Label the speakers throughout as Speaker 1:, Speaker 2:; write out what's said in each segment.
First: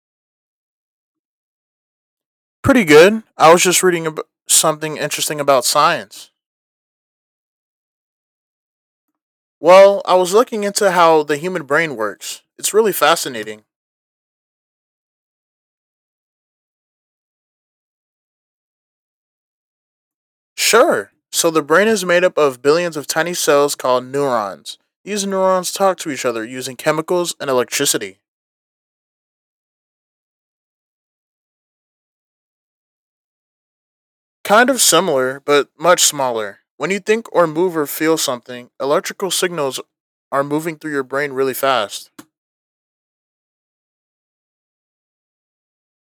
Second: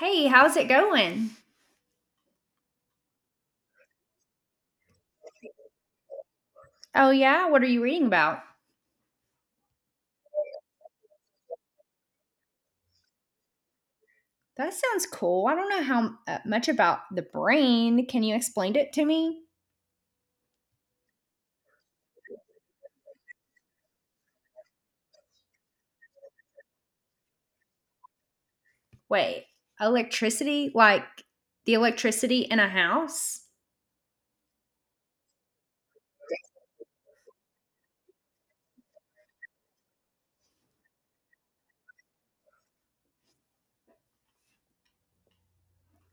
Speaker 1: Hey, how's it going?
Speaker 2: Pretty good. I was just reading ab- Something interesting about science.
Speaker 1: Oh, yeah. What are you reading about?
Speaker 2: Well, I was looking into how the human brain works. It's really fascinating.
Speaker 1: That sounds cool. I don't know how much about the brain. Can you explain it to me?
Speaker 2: Sure. So, the brain is made up of billions of tiny cells called neurons. These neurons talk to each other using chemicals and electricity.
Speaker 1: Wait, electricity? Like the electricity in a house?
Speaker 2: Kind of similar, but much smaller. When you think or move or feel something, electrical signals are moving through your brain really fast.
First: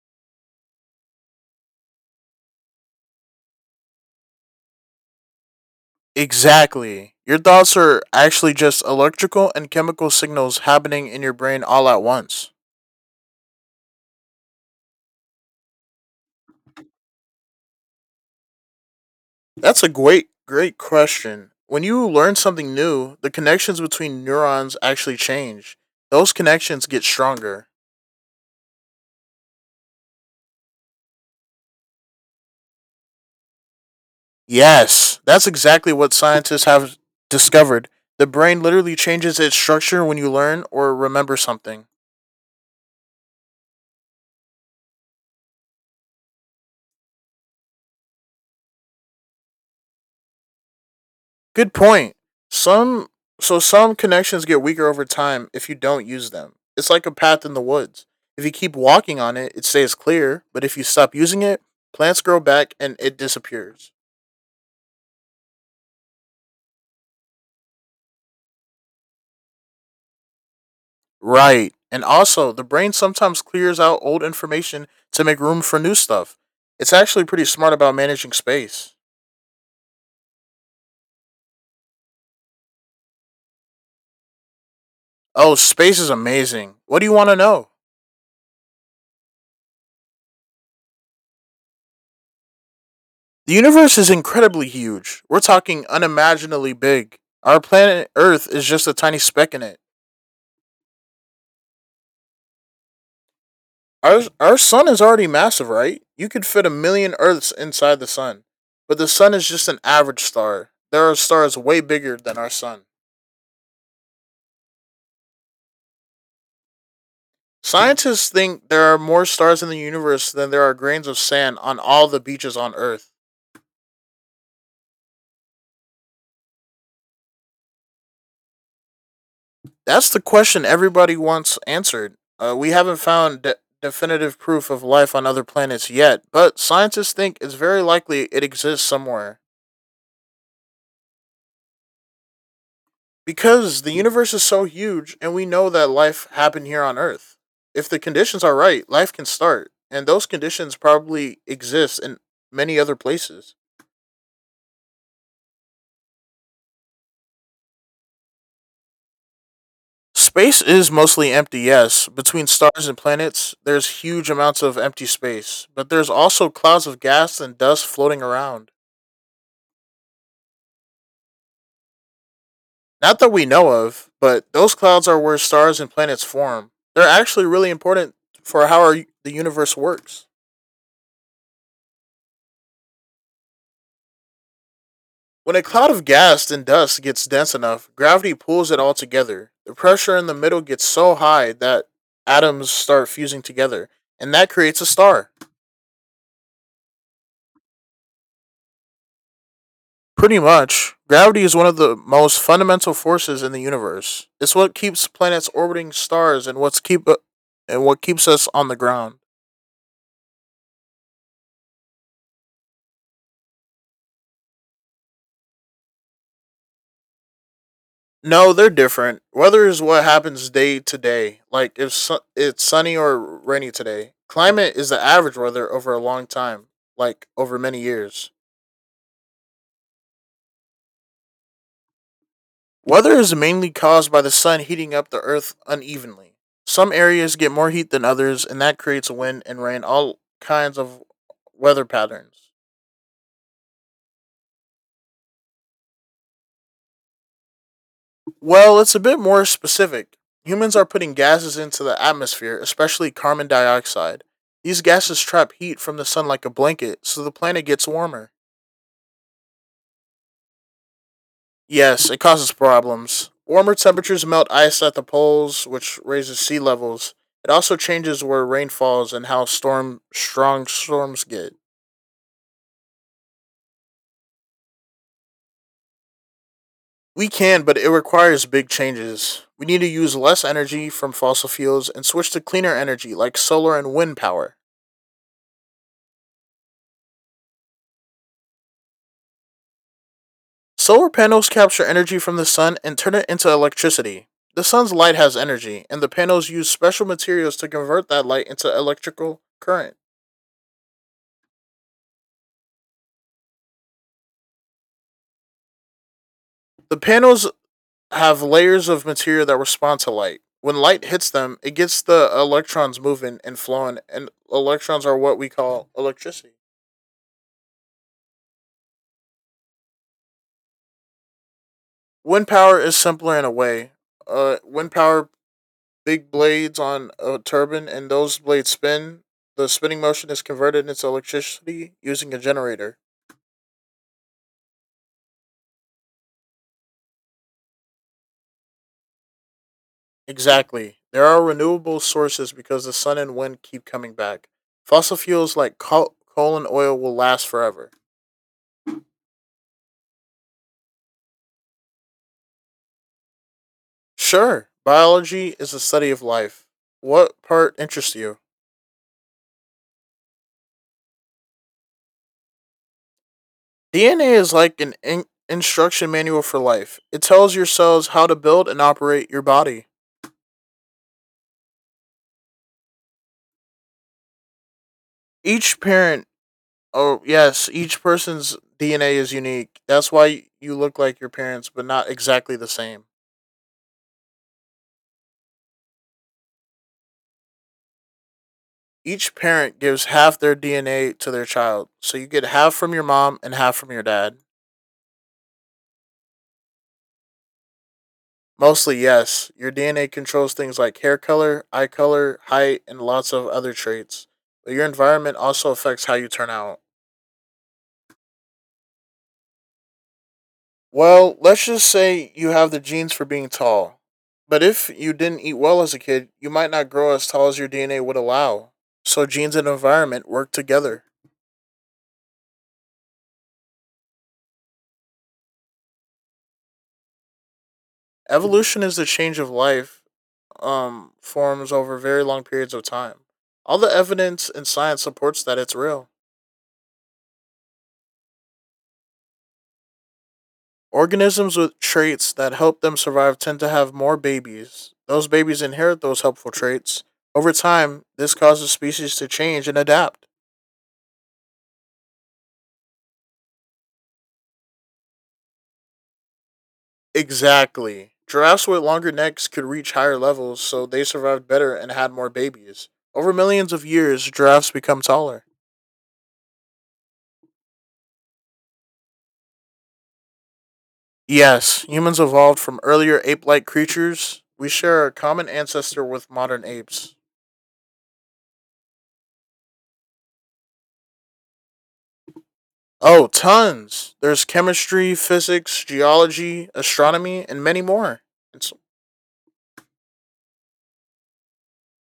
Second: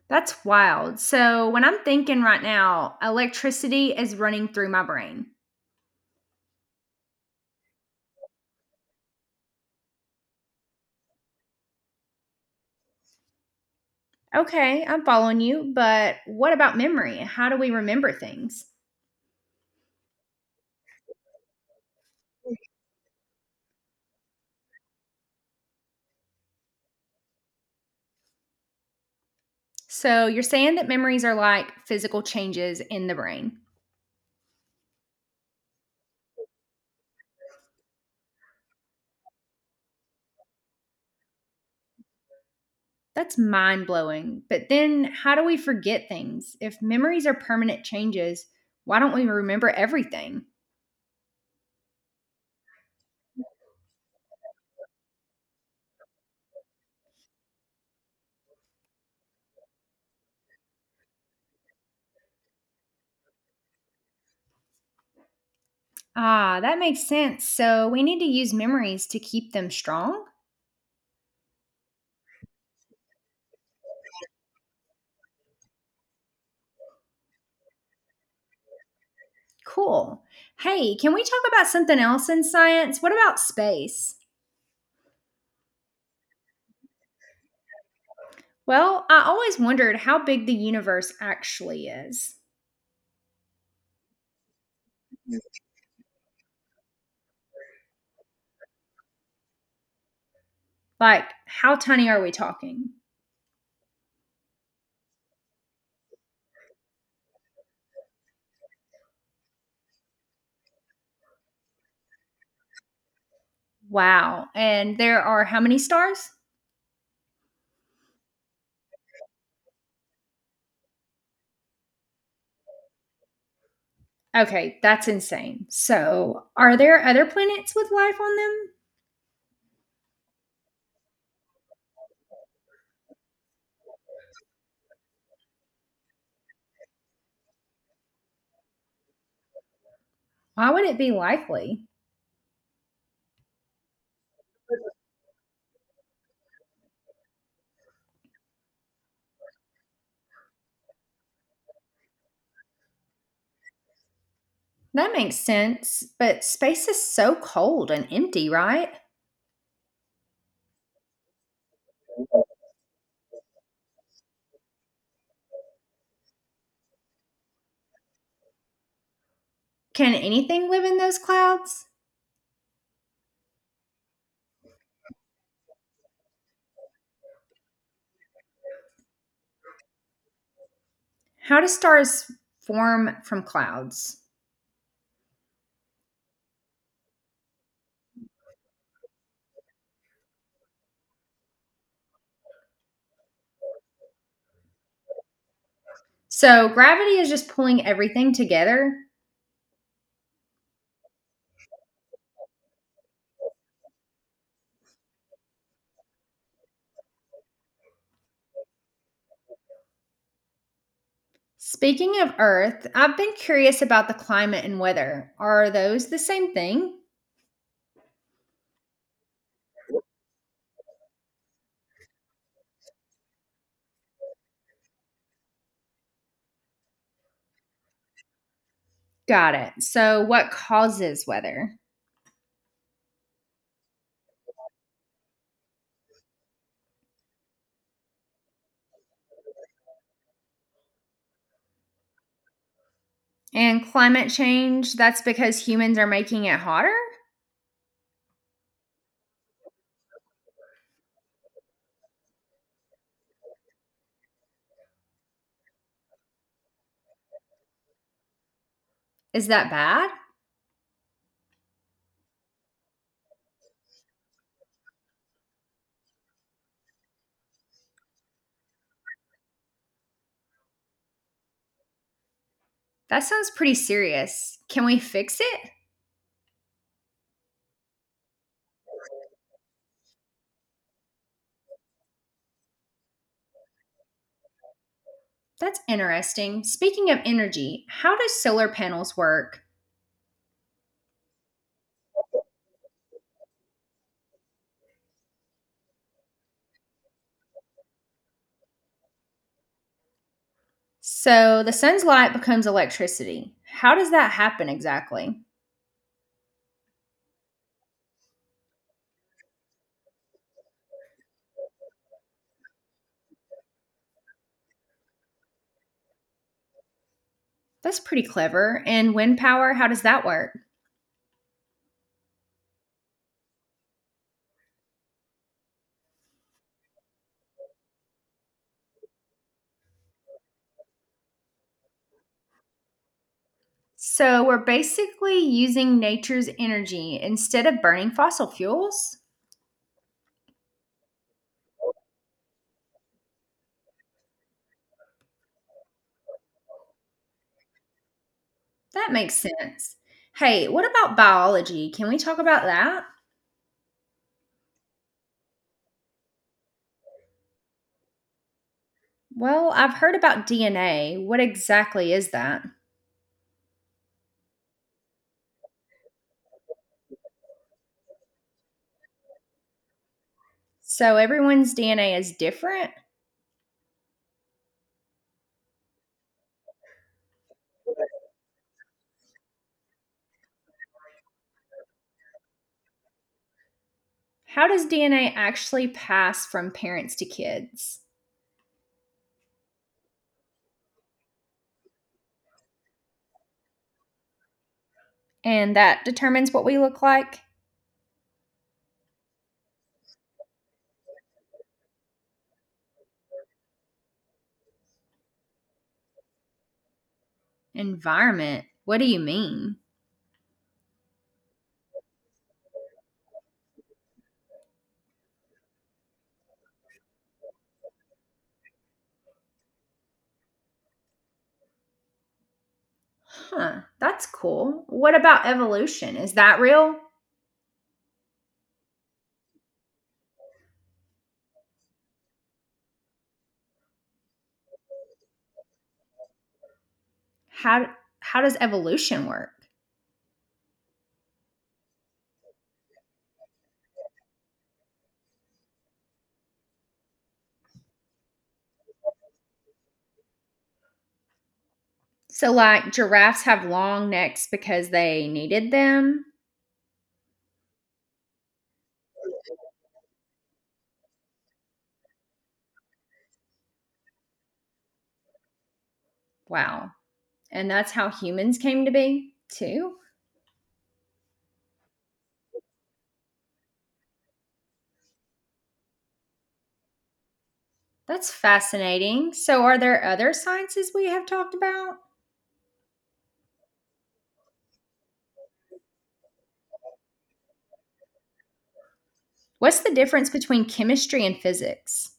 Speaker 1: That's wild. So, when I'm thinking right now, electricity is running through my brain.
Speaker 2: Exactly. Your thoughts are actually just electrical and chemical signals happening in your brain all at once.
Speaker 1: Okay, I'm following you, but what about memory? How do we remember things?
Speaker 2: That's a great, great question. When you learn something new, the connections between neurons actually change. Those connections get stronger.
Speaker 1: So you're saying that memories are like physical changes in the brain.
Speaker 2: Yes, that's exactly what scientists have discovered. The brain literally changes its structure when you learn or remember something.
Speaker 1: That's mind blowing. But then how do we forget things? If memories are permanent changes, why don't we remember everything?
Speaker 2: Good point. Some so some connections get weaker over time if you don't use them. It's like a path in the woods. If you keep walking on it, it stays clear, but if you stop using it, plants grow back and it disappears.
Speaker 1: Ah, that makes sense. So we need to use memories to keep them strong?
Speaker 2: Right. And also, the brain sometimes clears out old information to make room for new stuff. It's actually pretty smart about managing space.
Speaker 1: Cool. Hey, can we talk about something else in science? What about space?
Speaker 2: Oh, space is amazing. What do you want to know?
Speaker 1: Well, I always wondered how big the universe actually is.
Speaker 2: The universe is incredibly huge. We're talking unimaginably big. Our planet Earth is just a tiny speck in it.
Speaker 1: Like, how tiny are we talking?
Speaker 2: Our sun is already massive, right? You could fit a million Earths inside the sun, but the sun is just an average star. There are stars way bigger than our sun.
Speaker 1: Wow. And there are how many stars?
Speaker 2: Scientists think there are more stars in the universe than there are grains of sand on all the beaches on Earth.
Speaker 1: Okay, that's insane. So, are there other planets with life on them?
Speaker 2: That's the question everybody wants answered. We haven't found definitive proof of life on other planets yet, but scientists think it's very likely it exists somewhere.
Speaker 1: Why would it be likely?
Speaker 2: Because the universe is so huge and we know that life happened here on Earth. If the conditions are right, life can start. And those conditions probably exist in many other places.
Speaker 1: That makes sense, but space is so cold and empty, right?
Speaker 2: Space is mostly empty, yes. Between stars and planets, there's huge amounts of empty space, but there's also clouds of gas and dust floating around.
Speaker 1: Can anything live in those clouds?
Speaker 2: Not that we know of, but those clouds are where stars and planets form. They're actually really important for the universe works.
Speaker 1: How do stars form from clouds?
Speaker 2: When a cloud of gas and dust gets dense enough, gravity pulls it all together. The pressure in the middle gets so high that atoms start fusing together, and that creates a star.
Speaker 1: So, gravity is just pulling everything together.
Speaker 2: Pretty much, gravity is one of the most fundamental forces in the universe. It's what keeps planets orbiting stars and what keeps us on the ground.
Speaker 1: Speaking of Earth, I've been curious about the climate and weather. Are those the same thing?
Speaker 2: No, they're different. Weather is what happens day to day, like if su- it's sunny or rainy today. Climate is the average weather over a long time, like over many years.
Speaker 1: Got it. So, what causes weather?
Speaker 2: Weather is mainly caused by the sun heating up the earth unevenly. Some areas get more heat than others, and that creates wind and rain, all kinds of weather patterns.
Speaker 1: And climate change, that's because humans are making it hotter?
Speaker 2: Well, it's a bit more specific. Humans are putting gases into the atmosphere, especially carbon dioxide. These gases trap heat from the sun like a blanket, so the planet gets warmer.
Speaker 1: Is that bad?
Speaker 2: Yes, it causes problems. Warmer temperatures melt ice at the poles, which raises sea levels. It also changes where rain falls and how storm strong storms get.
Speaker 1: That sounds pretty serious. Can we fix it?
Speaker 2: We can, but it requires big changes. We need to use less energy from fossil fuels and switch to cleaner energy like solar and wind power.
Speaker 1: That's interesting. Speaking of energy, how do solar panels work?
Speaker 2: Solar panels capture energy from the sun and turn it into electricity. The sun's light has energy, and the panels use special materials to convert that light into electrical current.
Speaker 1: So, the sun's light becomes electricity. How does that happen exactly?
Speaker 2: The panels have layers of material that respond to light. When light hits them, it gets the electrons moving and flowing, and electrons are what we call electricity.
Speaker 1: That's pretty clever. And wind power, how does that work?
Speaker 2: Wind power is simpler in a way. Uh, wind power, Big blades on a turbine, and those blades spin. The spinning motion is converted into electricity using a generator.
Speaker 1: So, we're basically using nature's energy instead of burning fossil fuels?
Speaker 2: Exactly. There are renewable sources because the sun and wind keep coming back. Fossil fuels like coal and oil will last forever.
Speaker 1: That makes sense. Hey, what about biology? Can we talk about that?
Speaker 2: Sure, biology is the study of life. What part interests you?
Speaker 1: Well, I've heard about DNA. What exactly is that?
Speaker 2: DNA is like an instruction manual for life. It tells your cells how to build and operate your body.
Speaker 1: So, everyone's DNA is different?
Speaker 2: Each parent, oh yes, each person's DNA is unique. That's why you look like your parents, but not exactly the same.
Speaker 1: How does DNA actually pass from parents to kids?
Speaker 2: Each parent gives half their DNA to their child, so you get half from your mom and half from your dad.
Speaker 1: And that determines what we look like?
Speaker 2: Mostly, yes. Your DNA controls things like hair color, eye color, height, and lots of other traits. But your environment also affects how you turn out.
Speaker 1: Environment. What do you mean?
Speaker 2: Well, let's just say you have the genes for being tall. But if you didn't eat well as a kid, you might not grow as tall as your DNA would allow. So genes and environment work together.
Speaker 1: Huh, that's cool. What about evolution? Is that real?
Speaker 2: Evolution is the change of life forms over very long periods of time. All the evidence in science supports that it's real.
Speaker 1: How how does evolution work?
Speaker 2: Organisms with traits that help them survive tend to have more babies. Those babies inherit those helpful traits. Over time, this causes species to change and adapt.
Speaker 1: So, like, giraffes have long necks because they needed them.
Speaker 2: Exactly. Giraffes with longer necks could reach higher levels, so they survived better and had more babies. Over millions of years, giraffes become taller.
Speaker 1: Wow. And that's how humans came to be, too.
Speaker 2: Yes, humans evolved from earlier ape like creatures. We share a common ancestor with modern apes.
Speaker 1: That's fascinating. So, are there other sciences we have talked about?
Speaker 2: Oh, tons. There's chemistry, physics, geology, astronomy, and many more. It's
Speaker 1: What's the difference between chemistry and physics?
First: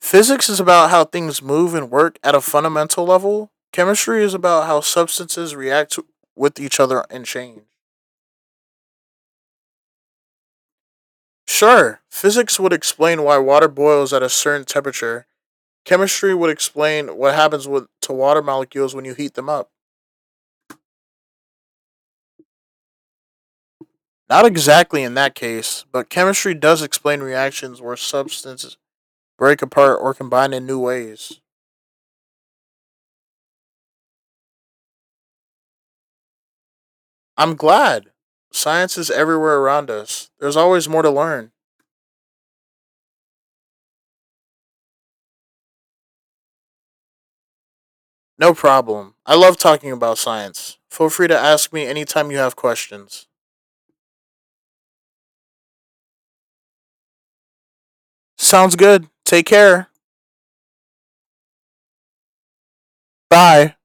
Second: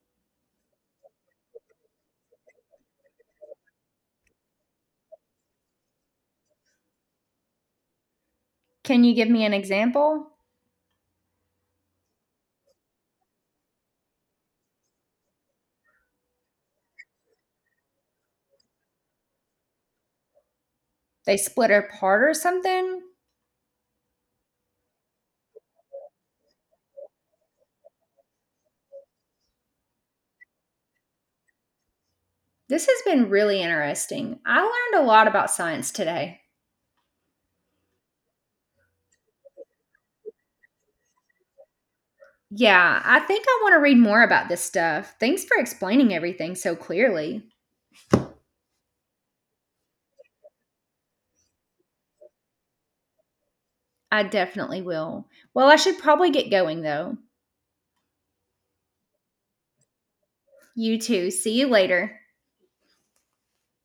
Speaker 2: Physics is about how things move and work at a fundamental level. Chemistry is about how substances with each other and change.
Speaker 1: Can you give me an example?
Speaker 2: Sure, physics would explain why water boils at a certain temperature. Chemistry would explain what happens with to water molecules when you heat them up.
Speaker 1: They split apart or something?
Speaker 2: Not exactly in that case, but chemistry does explain reactions where substances break apart or combine in new ways.
Speaker 1: This has been really interesting. I learned a lot about science today.
Speaker 2: I'm glad. Science is everywhere around us. There's always more to learn.
Speaker 1: Yeah, I think I want to read more about this stuff. Thanks for explaining everything so clearly.
Speaker 2: No problem. I love talking about science. Feel free to ask me anytime you have questions.
Speaker 1: I definitely will. Well, I should probably get going though.
Speaker 2: Sounds good. Take care.
Speaker 1: You too. See you later.
Speaker 2: Bye.